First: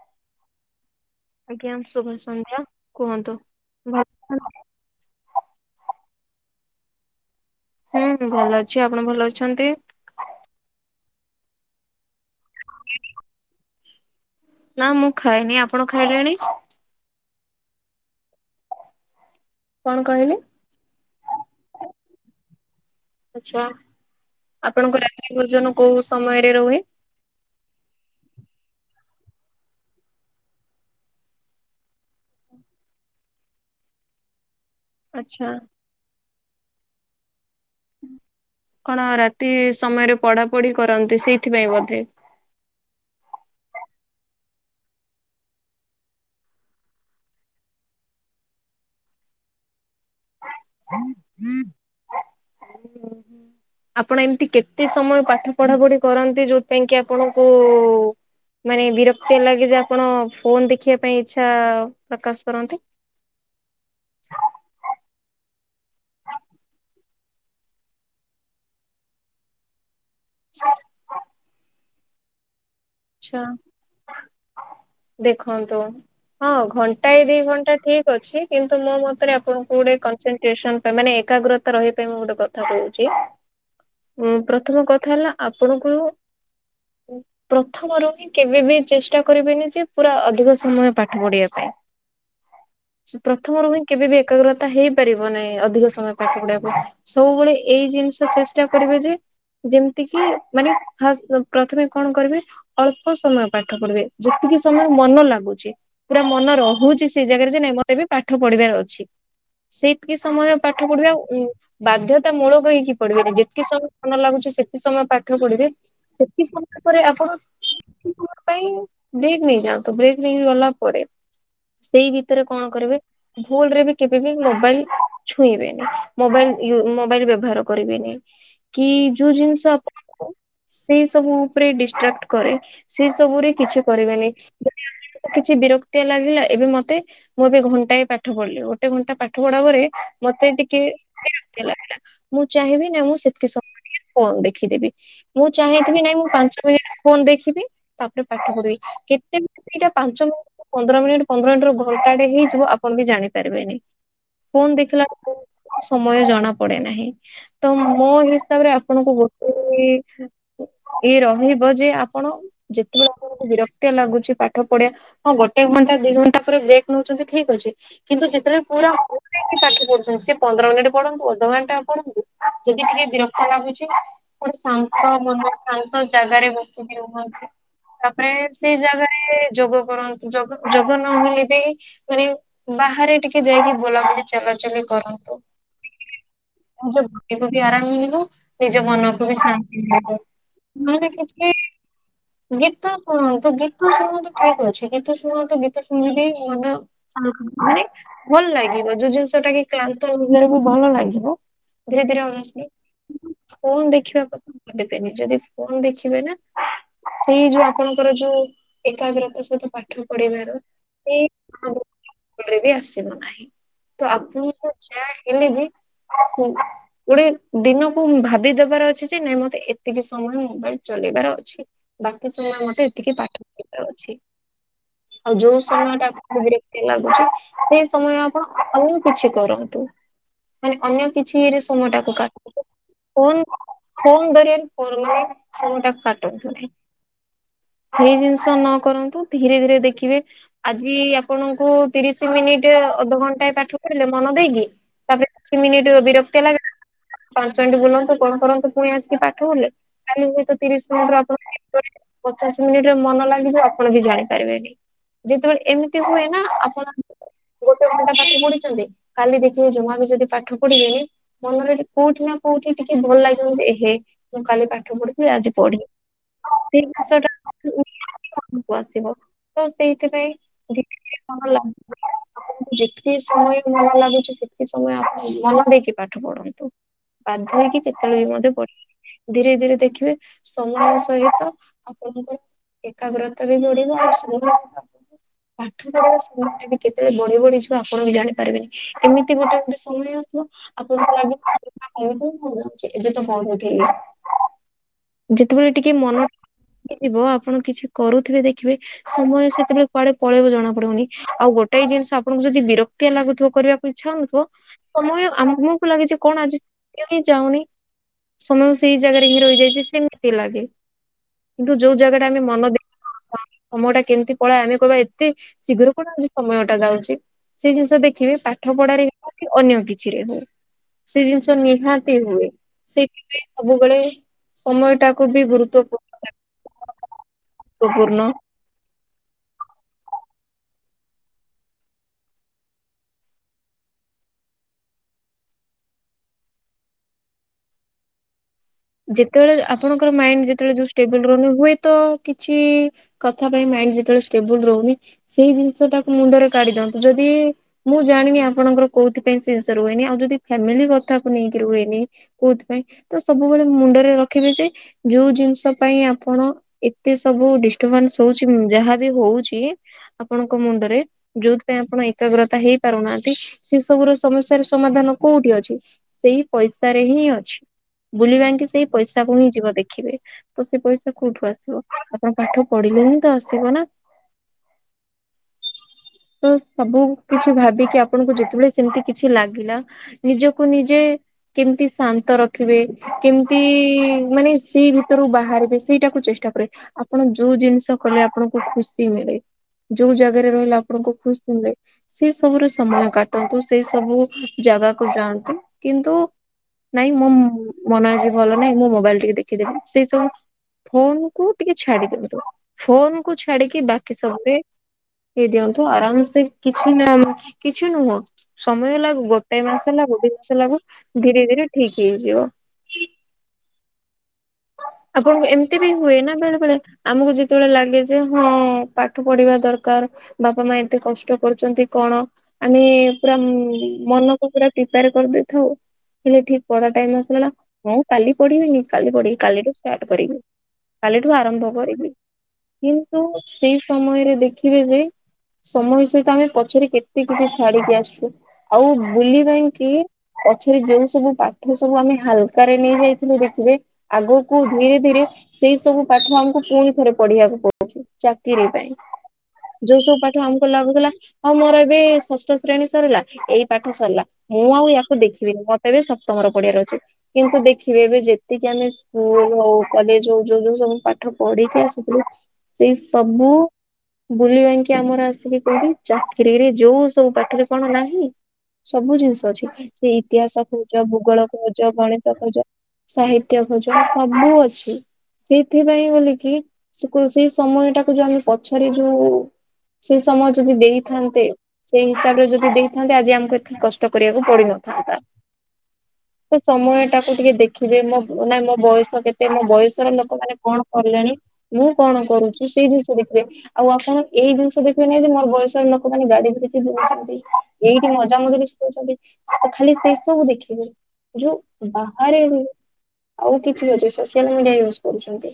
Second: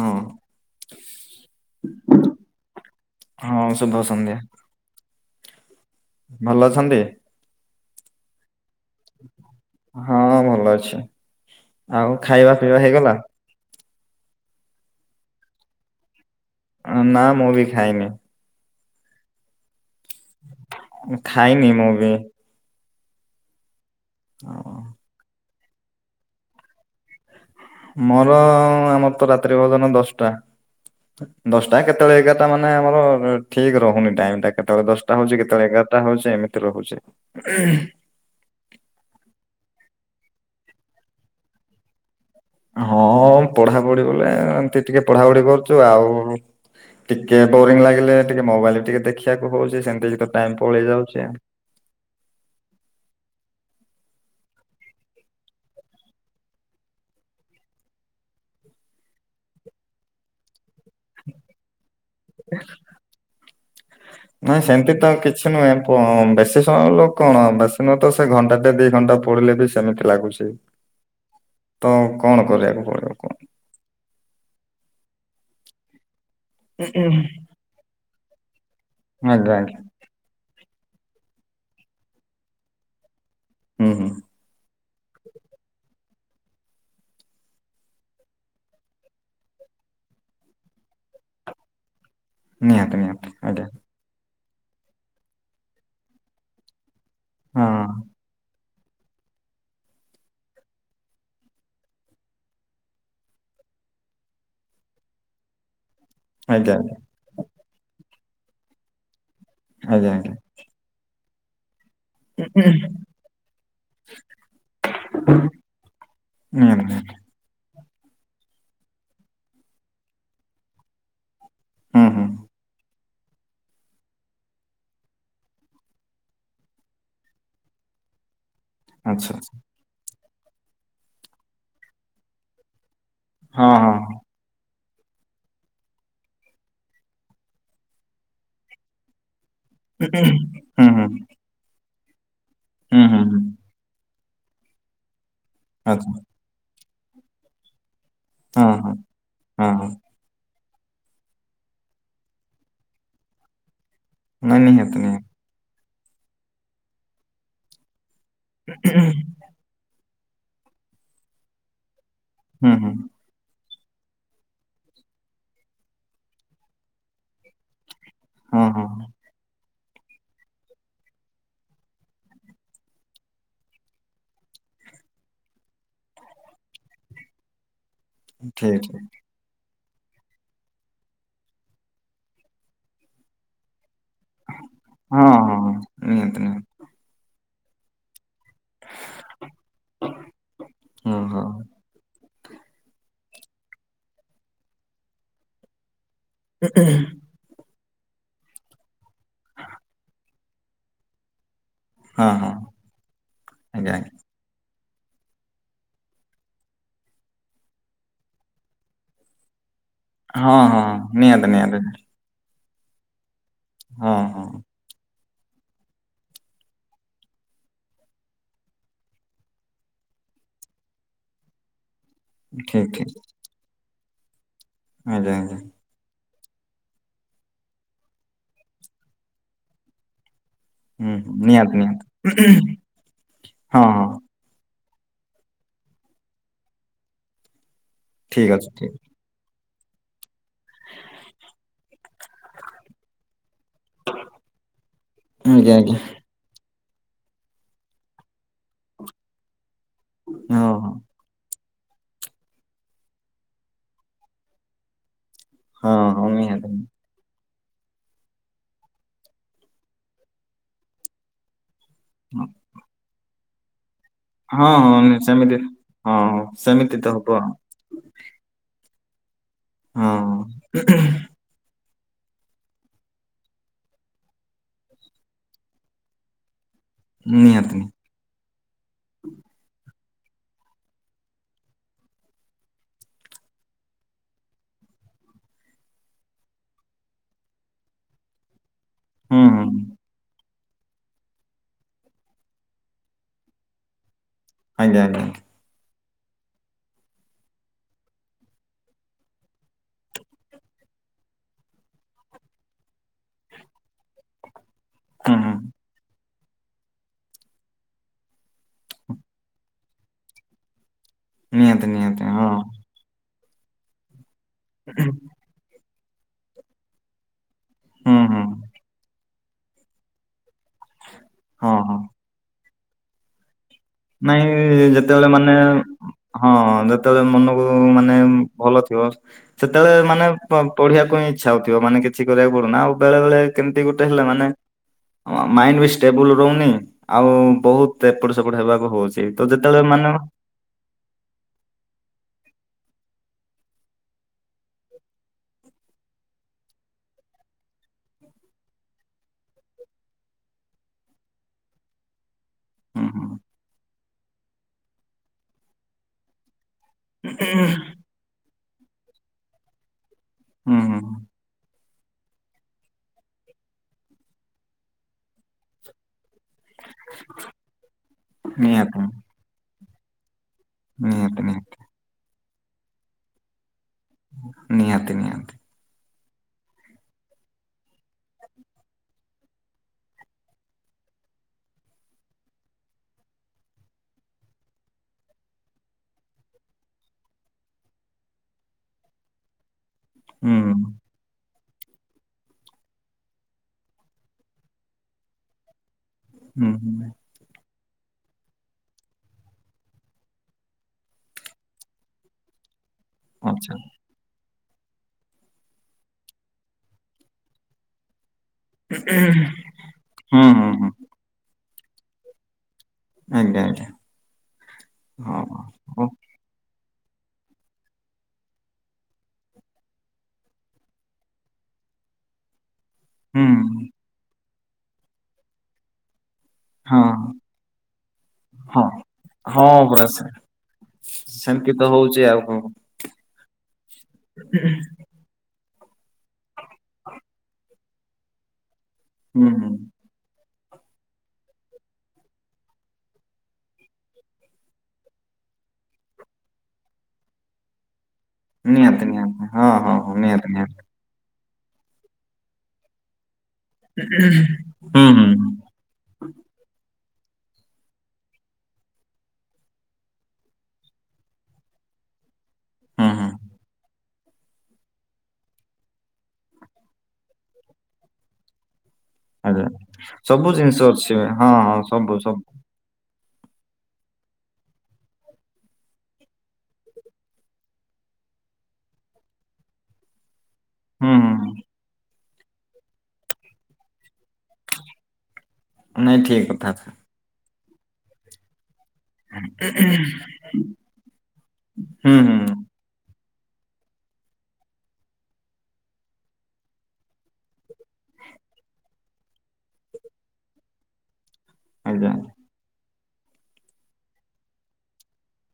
ହୁଁ ଆଜ୍ଞା। ଶୁଭ ସନ୍ଧ୍ୟା କୁହନ୍ତୁ। ହଁ ଶୁଭ ସନ୍ଧ୍ୟା ଭଲ ଅଛନ୍ତି? ହୁଁ ହୁଁ ଭଲ ଅଛି। ଆପଣ ଭଲ ଅଛନ୍ତି? ହଁ ଭଲ ଅଛି। ଆଉ ଖାଇବା ପିଇବା ହେଇଗଲା। ନା ମୁଁ ଖାଇନି। ଆପଣ ଖାଇଲେଣି? ନା ମୁଁ ବି ଖାଇନି। କଣ କହିଲେ? ଖାଇନି ମୁଁ ବି। ଆଛା। ହଁ। ଆପଣଙ୍କ ରାତ୍ରୀ ଭୋଜନ କୋଉ ସମୟରେ ରୁହେ? ମୋର ଆମର ତ ରାତ୍ରି ଭୋଜନ ଦଶଟା। ଦଶଟା କେତେବେଳେ ଏଗାରଟା। ମାନେ ଆମର ଠିକ ରହୁନି ଟାଇମ ଟା। କେତେବେଳେ ଦଶଟା ହଉଛି। ଆଚ୍ଛା କେତେବେଳେ ଏଗାରଟା ହଉଛି। ଏମିତି ରହୁଛି। କଣ ରାତି ସମୟରେ ପଢା ପଢି କରନ୍ତି। ସେଇଥିପାଇଁ ବୋଧେ? ହଁ ପଢାପଢି ବୋଲେ ଏମତି ଟିକେ ପଢାପଢି କରୁଛୁ। ଆଉ ଟିକେ ବୋରିଂ ଲାଗିଲେ ଟିକେ ମୋବାଇଲ ଟିକେ ଦେଖିବାକୁ ହଉଚି। ସେମତି ଟାଇମ ପଳେଇ ଯାଉଛି। [unintelligible] [unintelligible] ଆପଣ ଏମିତି କେତେ ସମୟ ପାଠ ପଢା ପଢି କରନ୍ତି। ଯୋଉଥିପାଇଁ କି ଆପଣଙ୍କୁ ମାନେ ବିରକ୍ତି ଲାଗେ ଯେ ଆପଣ ଫୋନ ଦେଖିବା ପାଇଁ ଇଚ୍ଛା ପ୍ରକାଶ କରନ୍ତି। ନାଇଁ ସେମିତି ତ କିଛି ନୁହେଁ। ବେଶୀ ସମୟ ଲୋକ କଣ ବେଶୀ ନୁହେଁ ତ ସେ ଘଣ୍ଟାଟେ ଦି ଘଣ୍ଟା ପଡିଲେ ବି ସେମିତି ଲାଗୁଛି। ତ କଣ କରିବାକୁ ପଡିବ। କୁହ? ଆଚ୍ଛା ଦେଖନ୍ତୁ। ହଁ ଘଣ୍ଟା ଏ ଦି ଘଣ୍ଟା ଠିକ୍ ଅଛି। କିନ୍ତୁ ମୋ ମତରେ ଆଜ୍ଞା ଆଜ୍ଞା ଆପଣଙ୍କୁ ଗୋଟେ ମାନେ ଏକାଗ୍ରତା ରହିବା ମୁଁ ଗୋଟେ କଥା କହୁଛି। ହୁଁ ହୁଁ ଉ ପ୍ରଥମ କଥା ହେଲା ଆପଣଙ୍କୁ ପ୍ରଥମରୁ ହିଁ କେବେ ବି ଚେଷ୍ଟା କରିବେନି। ଯେ ପୁରା ଅଧିକ ସମୟ ପାଠ ପଢିବା ପାଇଁ। ନିହାତି ନିହାତି ଆଜ୍ଞା ପ୍ରଥମରୁ ହଁ କେବେ ବି ଏକାଗ୍ରତା ହେଇପାରିବ ନାହିଁ। ଅଧିକ ସମୟ ପାଠ ପଢିବାକୁ। ସବୁବେଳେ ହଁ ଏଇ ଜିନିଷ ଚାଷ ଚେଷ୍ଟାକରିବେ ଯେ ଯେମିତି କି ମାନେ ଫାଷ୍ଟ ପ୍ରଥମେ କଣ କରିବେ ଅଳ୍ପ ସମୟ ପାଠ ପଢିବେ। ଯେତିକି ସମୟ ମନ ଲାଗୁଛି। ପୁରା ମନ ଆଜ୍ଞା ରହୁଛି। ସେ ଜାଗାରେ ଯେ ନାଇଁ ମତେ ବି ପାଠ ପଢିବାର ଅଛି। ଆଜ୍ଞା ଆଜ୍ଞା ସେତିକି ଆଜ୍ଞା ସମୟ ପାଠ ପଢିବି ଆଉ ବାଧ୍ୟ ତା ମୂଳକ ହେଇକି ପଢିବେନି ଯେତିକି ସମୟ ମନ ଲାଗୁଛି। ସେକିତି ସମୟ ପାଠ ପଢିବେ। ସେତିକି ସମୟ ନିହାତି ପରେ ନିହାତି ଆପଣ ପାଇଁ ବ୍ରେକ୍ ନେଇଯାଆନ୍ତୁ। ବ୍ରେକ୍ ନେଇ ଗଲା ପରେ ହୁଁ ସେଇ ହୁଁ ଭିତରେ କଣ କରିବେ ଭୁଲ ରେ ବି କେବେ ବି ମୋବାଇଲ ଛୁଇଁବେନି। ମୋବାଇଲ ମୋବାଇଲ ବ୍ୟବହାର କରିବେନି। କି ଆଚ୍ଛା ଯୋଉ ଜିନିଷ ଆପଣଙ୍କୁ ସେଇ ସବୁ ଉପରେ ଡିଷ୍ଟ୍ରାକ୍ଟ କରେ। ସେ ସବୁ ରେ ହଁ କିଛି ହଁ କରିବେନି। କିଛି ବିରକ୍ତି ଲାଗିଲା ଏବେ ମତେ ମୁଁ ଏବେ ଘଣ୍ଟା ପାଠ ପଢିଲି। ଗୋଟେ ଘଣ୍ଟା ପାଠ ପଢା ପରେ ମତେ ଟିକେ ହୁଁ ହୁଁ ନିଦ ଲାଗିଲା ମୁଁ ଚାହିଁବି ନା ହୁଁ ମୁଁ ହୁଁ ହୁଁ ସେତିକି ସମୟ ଟିକେ ଫୋନ୍ ଦେଖିଦେବି। ମୁଁ ଚାହିଁଥିବି ଆଚ୍ଛା ନାଇଁ ମୁଁ ପାଞ୍ଚ ମିନିଟ ଫୋନ ଦେଖିବି। ତାପରେ ପାଠ ହଁ ପଢିବି। ହଁ କେତେ ହଁ ଏଇଟା ହଁ [unintelligible] ପାଞ୍ଚ ମିନିଟ ପନ୍ଦର ମିନିଟ ପନ୍ଦର ମିନିଟ ରୁ ଘଣ୍ଟା ଟେ ହେଇଯିବ ଆପଣ ବି ଜାଣିପାରିବେନି। ନାଇଁ ଫୋନ ନିହାତି ଦେଖିଲା ନିହାତି ସମୟ ଜଣା ପଡେ ନାହିଁ। ତ ମୋ ହିସାବରେ ଆପଣଙ୍କୁ ଗୋଟେ। ଏ ଏ ଏଇ ଇଏ ରହିବ ଯେ ଆପଣ ହୁଁ ହୁଁ ଯେତେବେଳେ ଆ [inaudible] ବିରକ୍ତିଆ ଲାଗୁଛି ପାଠ ପଡେଆ ହଁ ଗୋଟେ ଘଣ୍ଟା ଦି ଘଣ୍ଟା ପରେ ବ୍ରେକ୍ ନଉଛନ୍ତି ଠିକ୍ ଅଛି। କିନ୍ତୁ ହଁ ଯେତେବେଳେ ହଁ ପୁରା ସେ କି ପାଠ ପଢୁଛନ୍ତି ସିଏ ପନ୍ଦର ମିନିଟ ପଢନ୍ତୁ ଅଧଘଣ୍ଟା ପଢନ୍ତୁ ଯଦି ଟିକେ ବିରକ୍ତ ଲାଗୁଛି ଗୋଟେ ଶାନ୍ତ ମନ ଶାନ୍ତ ଜାଗା ଗାରେ ବସିକି ରୁହନ୍ତି ତାପରେ ସେଇ ଠିକ୍ ଠିକ୍ ଜାଗାରେ ଯୋଗ କରନ୍ତ୍ ଯୋଗ ଯୋଗ ନହେଲେ ବି ମାନେ ବାହାରେ ଟିକେ ଯାଇକି ବୋଲାବୁଲି ଚଲାଚଲି କର୍ ହଁ ଅନ୍ତୁ ହଁ ହଁ ନିହାତି ନିହାତି ଯୋଗ୍ [unintelligible] ବି ଆରାମ ମିଳିବ। ନିଜ ମନକୁ ବି ଶାନ୍ତି ମିିଳିବ ହଁ ନୁହେଁକି। ହଁ ଗୀତ ଶୁଣନ୍ତୁ ଗୀତ ଶୁଣନ୍ତୁ ଠିକ୍ ଅଛି ଗୀତ ଶୁଣନ୍ତୁ ଗୀତ ଶୁଣିନେ ବି ମନ ହାଲକା ମାନେ ଭଲ୍ ଲାଗିବ ଯୋଉ ଜିନିଷଟା କି କ୍ଲାନ୍ତ [unintelligible] ଭଲ ଲାଗିବ। ଧୀରେ ଧରେ ହଁ ହଁ ଆଉଁସିବେ। ଫୋନ୍ ଆଜ୍ଞା ଆଜ୍ଞା ଦେଖିବାକୁ [inaudible] ଦେବେନି ଯଦି ଫୋନ୍ ଦେଖିବେ ନା ସେଇ ଯୋଉ ଆପଣଙ୍କର ଯୋଉ ଏକାଗ୍ରତା ସହିତ ପାଠ ହଁ ପଢିଇିବାର ହଁ ଏଇ ନିହାତି [inaudible] ନିହାତି ଉପରେ ବି ଆସିବ ନାହିଁ ତ ହଁ ହଁ ଆପଣୁଙ୍କୁ ଯା ହେଲେ ବି ଗୋଡେ ଦିନକୁ ଉଁ ଭାବିଦେବାର ଅଛି ଯେ ନାଇଁ ମତେ ଏତିକି ସମୟ ମୋବାଇଲ ଚଲେଇବାର ଅଛି। ବାକି ସମୟ ମତେ ଠିକ୍ ଏତିକି ଠିକ୍ ପାଠ [inaudible] ଢିବାର ଅଛି ଆଜ୍ଞା ଆଉ ଆଜ୍ଞା। ଯୋଉ ସମୟଟା ଆଉ ବିରକ୍ତି ଲାଗୁଚି ସେଇ ସମୟ ଆପଣ ଆଉ କିଛି କରନ୍ତୁ। ଆଉ ଅନ୍ୟ ହୁଁ ହୁଁ କିଛିରେ ନିହାତି ନିହାତି ସମୟଟାକୁ କାଟ [inaudible] ଫୋନ୍ ହଁ ହଁ ଫୋନ୍ ଧରି ଫୋନରେ ସମୟଟା କାଟନ୍ତୁ ନାହିଁ ଏଇ ଠିକ୍ ଜିନିଷ ଅଛି ନ ଠିକ୍ କରନ୍ତୁ। ଧୀରେ ଧୀରେ ଦେଖିବେ ଆଜି ଆପଣଙ୍କୁ ତିରିଶି ମିନିଟି ଅଧଘଣ୍ଟାଏ ପାଠ ପଢିଲେ ମନ ଦେଇକି ତାପରେ କିଛି ଆଜ୍ଞା ମିନିଟ୍ ଆଜ୍ଞା ବିର ତ ଲାଗେ ପାଞ୍ଚ ମିଣ୍ଟି ବୁଲନ୍ତୁ କଣ କରନ୍ତୁ ପୁଣି ଆସିକି ପାଠ ପଢିଲେ। କାଲି ହୁଏତ ହଁ ତିରିଶ ହଁ। ମିିନିଟରେ ଆପଣ [unintelligible] ପଚାଶ ମିନିଟରେ ମନ ଲାଗିଯିବ ଆପଣ ବି ଜାଣି ପାରିବେନି ଯେତେବେଳେ ହଁ ଏମିତି ହଁ ହୁଏ ନା ନିହାତି ଆପଣ ଗୋଟେ ଘଣ୍ଟା ପାଠ ପଢିଛନ୍ତି କାଲି ଦେଖିବେ ଜମା ବି ଯଦି ପାଠ ପଢିବେନି ମନରେ ଟିକ୍ କୋଉଠି ନା ହଁ କୋଉଠି ଟିକେ ଭଲ୍ ଲାଗିବନି ଯେ ଏ ହେ ମୁଁ କାଲି ହଁ ପାଠ ହଁ, ନି- ପଢୁଥିଲି ଆଜି ସେମିତି ପଢିନି। ହଁ ହଁ। ସେଇ ସେମିତି ତ ହବ ବିଷୟଟା ଆଉ। [inaudible] କୁ ଆସିବ ତ ହଁ ସେଇଥିପାଇଁ ହଁ, [inaudible] ଯେତକି ସମୟ ମନ ଲାଗୁଛି ସେତକି ସମୟ [inaudible] ମନ ଦେଇକି ପାଠ ପଢନ୍ତୁ। ବାଧ୍ୟ ନିହାତି ହେଇକି ନି- କେତେବେଳେ ବି ମଧ୍ୟ ପଢି [unintelligible] ଧୀରେ ଧୀରେ ଦେଖିବେ ସମୟ ସହିତ ଆପଣଙ୍କ ଏକାଗ୍ରତା ବି ବଢିବ ଆଉ [inaudible] ପାଠ ପଢାରେ ସମୟଟା ବି କେତେବେଳେ ବଢି ବଢିଯିବ ଆପଣ ବି ଜାଣିପାରିବେନି ଏମିତି ହୁଁ ଗୋଟେ ହୁଁ ଗୋଟେ ସ ସମୟ ଆସିବ ଆପଣଙ୍କୁ ଲାଗୁ [inaudible] ଏବେ ତ ପଢୁଥିଲି। ଆଜ୍ଞା ଆଜ୍ଞା ଆଜ୍ଞା। ଯେତେବେଳେ ଟିକେ ମନ [unintelligible] ଡିଯିବ ଆପଣ କିଛି କରୁଥିବେ ଦେଖିବେ ସମୟ ସେତେବେଳେ କୁଆଡେ ପଳେଇବ ଜଣା ପଡିବନି ଆଉ ଗୋଟାଏ ଜିନିଷ ଆପଣଙ୍କୁ ଯଦି ବିରକ୍ ତିଆ ଲାଗୁଥିବ କରିବାକୁ ଇଚ୍ଛା ହଉନଥିବ ତ ମୁଁ ହୁଁ ହୁଁ ଆମ କୁ ଲାଗେ ଯେ କଣ ଆଜି [inaudible] ବି ଯାଉନି ସମୟ ସେଇ ଜାଗାରେ ହିଁ ରହିଯାଇଛି ସେମିତି ଲାଗେ। କିନ୍ତୁ ନିହାତି ଯୋଉ ନିହାତି ଜାଗାଟା ଆମ ହଁ ମନ ଦେଇ ସମୟଟା କେମତି ପଳାଏ ଆମେ କହିବା ଏତେ ଶୀଘ୍ର କଣ ଆଜି ସମୟଟା ଯାଉଚି। ସେଇ ଜିନିଷ ହୁଁ ଦେଖିବେ ହୁଁ ପାଠ ପଢାରେ ହଉ କି ଅନ୍ୟ କିଛିରେ ହଉ। ସେଇ ଜିନିଷ ହଁ ହଁ। ନିହାତି ହୁଏ ସେଇଥିପାଇଁ ସବୁବେଳେ ନାଇଁ ସମୟଟାକୁ ଯେତେବେଳେ ବି ମାନେ ଗୁରୁତ୍ୱପୂର୍ଣ୍ଣ ହଁ ଯେତେବେଳେ ମନକୁ ମାନେ ଉଁ ଭଲ ଥିବ ସେତେବେଳେ ମାନେ ପ ପଢିବାକୁ ହିଁ ଇଚ୍ଛା ହଉଥିବ ମାନେ କିଛି କରିବାକୁ ପଡୁ ନା ଆଉ ବେଳେ ବଳେ କେମତି ଗୋଟେ ହେଲେ ମାନେ ହଁ ମାଇଣ୍ଡ ବି ଷ୍ଟେବୁଲୁ ରଉନି ଆଉ ବୋହୁତ ଏପଟ ସେପଟ ହେବା ଯେତେବେଳେ ଆପଣଙ୍କର ମାଇଣ୍ଡ ଯେତେବେଳେ ଯୋଉ ଷ୍ଟେବୁଲ୍ ରହୁନି ହୁଏତ କିଛି କଥା ପାଇଁ ମାଇଣ୍ଡ ଯେତେବେଳେ ଷ୍ଟେବୁଲ୍ ରୋହୁନି। ସେଇ ଜିନିଷ ଟାକୁ ମୁଣ୍ଡରେ କାଢି ଦିଅନ୍ତୁ। ଯଦି ମୁଁ ଜାଣିନି ଆପଣଙ୍କର କୋଉଥିପାଇଁ ସେ ଜିନ୍ସ ରୁହେନି। ଆଉ ଯଦି ଫ୍ୟାମିଲି କଥାକୁ ନେଇକି ରୁହେନି କୋଉଥିପାଇଁ ହୁଁ ତ ହୁଁ ସବ ମୁଁ ବେଳେ ମୁଣ୍ଡରେ ରଖିବି ଯେ ଯୋଉ ଜିନଷ ପାଇଁ ଆପଣ ଏତେ ସବୁ ଡିଷ୍ଟବାନ୍ସ ହଉଚି ଯାହା ବି ହଉଚି ଆପଣଙ୍କ ହୁଁ ମୁଣ୍ଡରେ, ହୁଁ ଯୋଉଥିପାଇଁ ଆପଣ ଏକାଗ୍ରତା ହେଇ ପାରୁନାହାନ୍ତି ସେ ସବୁର ସମସ୍ୟାର ସମାଧାନ କୋଉଟି ଅଛି, ସେଇ ପଇସାରେ ହିଁ ଅଛି। ବୁଲିବାଙ୍କୀ ସେଇ ନିହାତି ପଇସା କୁ ହିଁ ଯିବ ଦେଖିବେ ତ ସେଇ ପଇସା ନିହାତି କୋଉଠୁ ନିହାତି ଆସିବ ଆପଣ ପାଠ ପଢିଲେ ହିଁ ତ ଆସିବ ନା। ନିହାତି ନିହାତି। ତ ସବୁ କିଛି ଭାବିକି ଆପଣଙ୍କୁ ଯେତେବେଳେ ସେମତି କିଛି ଲାଗିଲା ନିଜକୁ ନିଜେ କେମ୍ତି ଶାନ୍ତ ରଖିବେ କେମ୍ତି ମାନେ ସେଇ ଭିତରୁ ବାହାରିବେ ସେଇଟାକୁ ଚେଷ୍ଟା କରେ ଆପଣ ଯୋଉ ଜିନଷ କଲେ ଆପଣଙ୍କୁ ଖୁସି ମିଳେ ଯୋଉ ଜାଗାରେ ହୁଁ ରହିଲେ ଆପଣଙ୍କୁ ଖୁସି ମିଳେ ସେଇ ସବୁର ସମୟ କାଟନ୍ତୁ ସେଇ ସବୁ ଜାଗାକୁ ଯାଆନ୍ତୁ। କିନ୍ତୁ ହୁଁ ନାଇଁ ହୁଁ ମୋ ମନ ଆଜି ଭଲ ନାହିଁ ମୁଁ ମୋବାଇଲ ଟିକେ ଦେଖିଦେବି ସେଇ ସବୁ ଫୋନ୍ କୁ ଟିକେ ଛାଡି ଦିଅନ୍ତୁ ଫୋନ କୁ ଆଚ୍ଛା ଛାଡିକି ବା କି ସବୁରେ ହେଇ ଦିଅନ୍ତୁ ଆରାମ ସେ କିଛି ନା କିଛି ନୁହଁ ସମୟ ଲାଗୁ ଗୋଟେ ମାସ ହେଲା ଗୋଟେ ହୁଁ ମାସ ହୁଁ ଲାଗୁ ହୁଁ ଧୀରେ ଧୀରେ ଠିକ ହେଇଯିବ। ଆଜ୍ଞା ଆଜ୍ଞା। ହଁ ଆପଣଙ୍କୁ ହଁ ଏମତି ବି ହଉ, ହୁଏ ନା ବେଳେ ବେଳେ ଆମକୁ ଯେତେବେଳେ ଲାଗେ ଯେ ହଁ ପାଠ ପଢିବା ଦରକାର ବାପା ମା ଏତେ କଷ୍ଟ କରୁଛନ୍ତି କଣ ଆମେ ପୁରା ହୁଁ ମନକୁ ପୁରା ପ୍ରିପେୟାର କରିଦେଇଥାଉ ହେଲେ ଠିକ୍ ପଢ଼ା ହଁ ଟାଇମ୍ ଆସିଲାନା ହଁ କାଲି ପଢିବିନି ହଁ କାଲି ପଢିବି ହଁ କାଲିଠୁ ଷ୍ଟାର୍ଟ ପରା କରିବି। କାଲିଠୁ ଆରମ୍ଭ ସେମିତି ତ କରିବି ହଉଛି ଆଉ କଣ କିନ୍ତୁ ସେଇ ସମୟରେ ଦେଖିବେ ଯେ ଏ ସମୟ ସହିତ ଆମେ ପଛରେ କେତେ କିଛି ଛାଡିକି ଆସଚୁ ଆଉ ହୁଁ ହୁଁ ବୁଲିବାଙ୍କି ପଛରେ ଯୋଉ ସବୁ ପାଠ ସବୁ ଆମେ ହାଲକାରେ ନେଇ ଯାଇଥିଲେ ଦେଖିବେ ଆଗୁକୁ ଧୀରେ ଧୀରେ ସେଇ ସବୁ ପାଠ ଆମକୁ ପୁଣି ଥରେ ପଢିବାକୁ ପ ଚାକିରି ପାଇଁ ନିହାତି ନିହାତି ହଁ ହଁ ଯୋଉ ହଁ ସବୁ ପାଠ ନିହାତି ଆମକୁ ନିହାତି ଲାଗୁଥିଲା ହଁ ମୋର ଏବେ ଷଷ୍ଠ ଶ୍ରେଣୀ ସରିଲା ଏଇ ପାଠ ସରିଲା ମୁଁ ଆଉ ହୁଁ ୟାକୁ ହୁଁ ଦେଖି ହୁଁ ବିନି ମତେ ଏବେ ସପ୍ତମରେ ପଢିଆର ଅଛି କିନ୍ତୁ ଦେଖିବେ ଏବେ ଯେତିକି ଆମେ ସ୍କୁଲ ହଉ କଲେଜ ହଉ ଯୋଉ ଯୋଉ ସବୁ ପାଠ ପଢିକି ଆସିଥିଲେ ସେଇ ହୁଁ ହୁଁ ସବୁ ବୁଲିବାଙ୍କୀ ଆମର ଆସିକି କୋଉଠି ଚାକିରିରେ ଯୋଉ ସବୁ ପାଠରେ କଣ ନାହିଁ? ସବୁ ଜିନଷ ଆଜ୍ଞା। ଅଛି ସେ ସବୁ ଇତିହାସ ଜିନିଷ ଖୋଜ, ଅଛି ଭୂଗୋଳ ହଁ ହଁ ଖୋଜ, ସବୁ ଗଣିତ ସବୁ ଖୋଜ ସାହିତ୍ୟ ଖୋଜ ସବୁ ଅଛି। ସେଇଥିପାଇଁ ବୋଲିକି ଶେକୁ ସେଇ ସମୟ ଟାକୁ ଯୋଉ ଆମେ ପଛରେ ଯୋଉ ସେ ସମୟ ଯଦି ହୁଁ ହୁଁ ଦେଇଥାନ୍ତେ ହୁଁ ସେଇ ହିସାବରେ ଯଦି ଦେଇଥାନ୍ତେ ଆଜି ଆମକୁ ଏତେ କଷ୍ଟ କରିବାକୁ ପଡିିନଥାନ୍ତା। ନାଇଁ ଠିକ ତ କଥା ସମୟ ଟାକୁ ଟିକେ ଦେଖିବେ ମୋ ନାଇଁ ମୋ ବୟସ ତ କେତେ ମୋ ବୟସର ଲୋକମାନେ କଣ କଲେଣି ମୁଁ ହୁଁ କଣ ହୁଁ ହୁଁ କରୁଚି ସେଇ ଜିନିଷ ଦେଖିବେ। ଆଉ ଆପଣ ଏଇ ଜିନିଷ ଦେଖିବେ ନାହିଁ ଯେ ମୋର ବୟସରେ ଲୋକମାନେ ଗାଡି ଧରିକି ବୁଲୁଚନ୍ତି। ଏଇଠି ମଜା ମଜ୍ଲିସ୍ କରୁଛନ୍ତି ଆଉ ଖାଲି ସେଇ ସବୁ ଦେଖିବେ ଯୋଉ ଆଜ୍ଞା ବାହାରେ ଆଉ କିଛି ଅଛି ସୋସିଆଲ ମିଡିଆ ୟୁଜ କରୁଛନ୍ତି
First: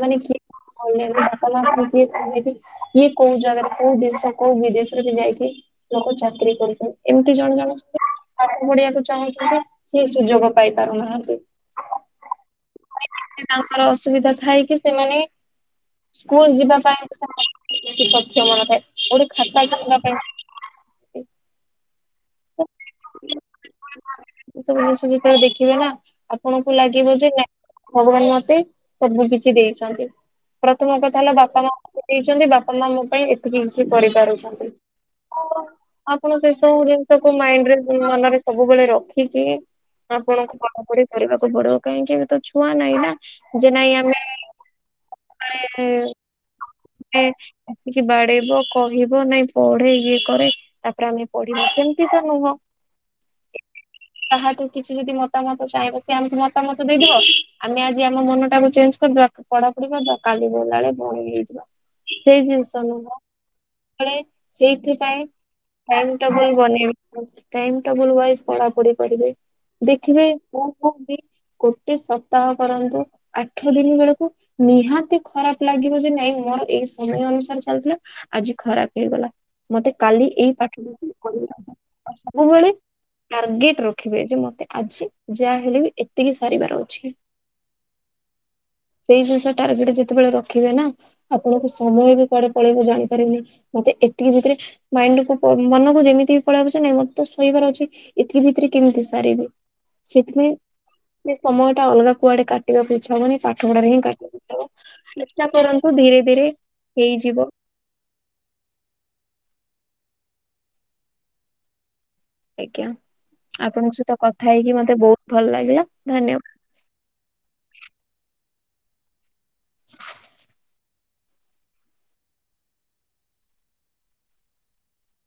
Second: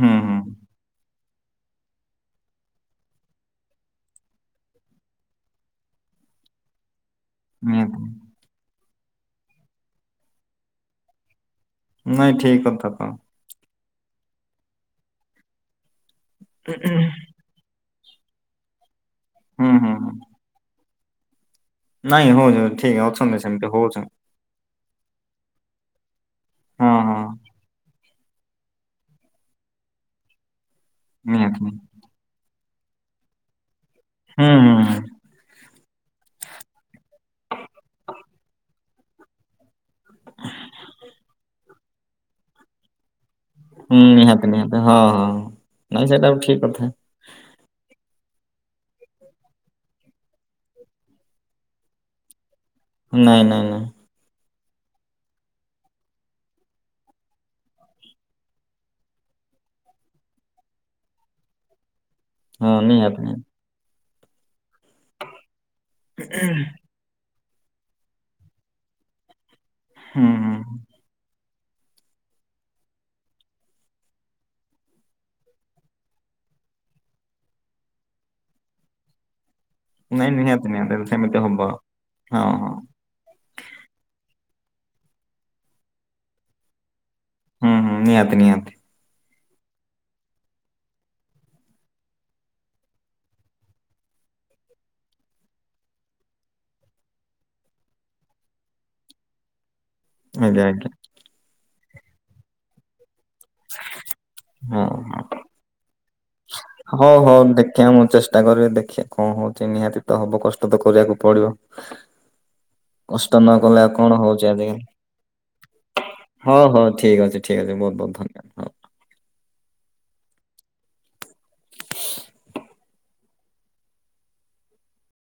ହୁଁ ହୁଁ କିଏ ଅନଲାଇନ୍ ରେ [unintelligible] କିଏ କୋଉ ଜାଗାରେ କୋଉ ଦେଶ କୋଉ ବିଦେଶରେ ବି ଯାଇକି ଲୋକ ଚାକିରୀ କରିକି ଏମତି ଜଣେ ଜଣେ ନିହାତି ପାଠ ପଢିବାକୁ ଚାହୁଁଚନ୍ତି ସେ ସୁଯୋଗ ପାଇ ପାରୁନାହାନ୍ତି। ନାଇଁ ଠିକ୍ କଥା ତ। ସିଏ ତାଙ୍କର ଅସୁବିଧା ଥାଏକି ସେମାନେ ସ୍କୁଲ ଯିବା ପାଇଁ ସେମା ସକ୍ଷମ ନଥାଏ ଗୋଟେ ଖାତା ହୁଁ ହୁଁ ହୁଁ କିଣିବା ପାଇଁ। ନାଇଁ ହଉ ଠିକ ଅଛନ୍ତି ସେମିତି ହଉଛନ୍ତି। ତଷ ଯେତବେଳେ ଦେଖିବା ନା ଆପଣଙ୍କୁ ହଁ ଲାଗିବ ହଁ ଯେ ନା ଭଗବାନ ମତେ ସବୁ କିଛି ଦେଇଛନ୍ତି। ପ୍ରଥମ କଥା ହେଲା ନିହାତି ବାପା ମା ହୁଁ ଦେଇଛନ୍ତି ବାପା ମା ମୋ ପାଇଁ ଏତିକି କିଛି ହୁଁ କରିପାରୁଛନ୍ତି। ହୁଁ ଆପଣ ସେ ସବୁ ଜିନିଷକୁ ମାଇଣ୍ଡରେ ମନରେ ସବୁବେଳେ ରଖିକି ଆପଣଙ୍କୁ କାମକରି କରିବାକୁ ପଡିବ। କାହିଁକି ବି ତ ଛୁଆ ନାହିଁ ନା। ଯେ ନାଇଁ ହୁଁ ଆମେ ନିହାତି ନିହାତି ହଁ ହଁ, ନାଇଁ ସେଇଟା ଠିକ କଥା। ଆସିକି ବାଡେଇବ କହିବ ନାଇଁ ପଢେ ଇଏ କରେ ତାପରେ ଆମେ ପଡିଲୁ ସେମତି ତ ନୁହଁ। ନାଇଁ ନାଇଁ ନାଇଁ। କାହାଠୁ କିଛି ଯଦି ମତାମତ ଚାହିଁବା ସେ ଆମତି ମତାମତ ଦେଇଦବ, ଆମେ ଆଜି ଆମ ମନ ଟାକୁ ଚେଞ୍ଜ କରିଦବା ପଢା ପଢି କରିଦବା କାଲି ଗଲା ବଳେ ପୁ ସେଇ ହଁ ଜିନିଷ ନିହାତି ନୁହ, ନିହାତି ସେଇଥିପାଇଁ ଟାଇମ୍ ଟେବୁଲ ବନେଇବି, ଟାଇମ ଟେବୁଲ ୱାଇଜ୍ ପଢାପଢି କରିବି। ଦେଖିବେ ହୁଁ ହୁଁ। କଣ କୁହବି ଗୋଟେ ସପ୍ତାହ କରନ୍ତୁ। ଆଠ ଦିନ ବେଳକୁ ନିହାତି ଖରାପ ଲାଗିବ ଯେ ନାଇଁ ମୋର ଏଇ ସମୟ ଅନୁସାରେ ଚାଲିଥିଲା ଆଜି ଖରାପ ହେଇଗଲା। ମତେ କାଲି ନାଇଁ ଏଇ ନିହାତି ପାଠ ନିହାତି ସେମିତି ହବ ହଁ ହଁ ସବୁବେଳେ ଟାର୍ଗେଟ ରଖିବେ ଯେ ମତେ ଆଜି ଯାହାଲେ ବି ଏତିକି ସାରିବାର ଅଛି। ହୁଁ ହୁଁ ନିହାତି ନିହାତି। ସେଇ ଜିନିଷ ଟାର୍ଗେଟ ଯେତେବେଳେ ରଖିବେ ନା ଆପଣଙ୍କୁ ସମୟ ବି କୁଆଡେ ପଳେଇବୁ ଜାଣିପାରିବେନି, ମତେ ଏତିକି ଭିତରେ ମାଇଣ୍ଡ କୁ ମନକୁ ଯେମିତି ବି ପଳେଇ ପଛ ନାଇଁ ମତେ ଶୋଇବାର ଅଛି ଏଥି ଭିତରେ କେମିତି ସାରିବି? ସେଥିପାଇଁ ଆଜ୍ଞା ଆଜ୍ଞା ସେ ସମୟ ଟା ଅଲଗା କୁଆଡେ କାଟିବାକୁ ଇଛାହବନି। ପାଠ ପଢାରେ ହିଁ କ ହଁ ହଁ ଚେଷ୍ଟା କରନ୍ତୁ ଧୀରେ ଧୀରେ ହଉ ହଉ ହେଇଯିବ ଦେ ଖିଆ ମୁଁ ଚେଷ୍ଟା କରିବି ଦେଖି କଣ ହଉଛି ନିହାତି ତ ହବ କଷ୍ଟ ତ କରିବାକୁ ପଡିବ। ଆଜ୍ଞା କଷ୍ଟ ନ କଲେ ଆଉ ଆପଣଙ୍କ ସହିତ କଣ କଥା ହଉଛି ହେଇକି ମତେ ବହୁତ ଭଲ ଲାଗିଲା ଆଜିକାଲି, ଧନ୍ୟବାଦ। ହଉ ହଉ ଠିକ ଅଛି। ଠିକ୍ ଅଛି ବହୁତ ବହୁତ ଧନ୍ୟବାଦ ହଉ। [inaudible]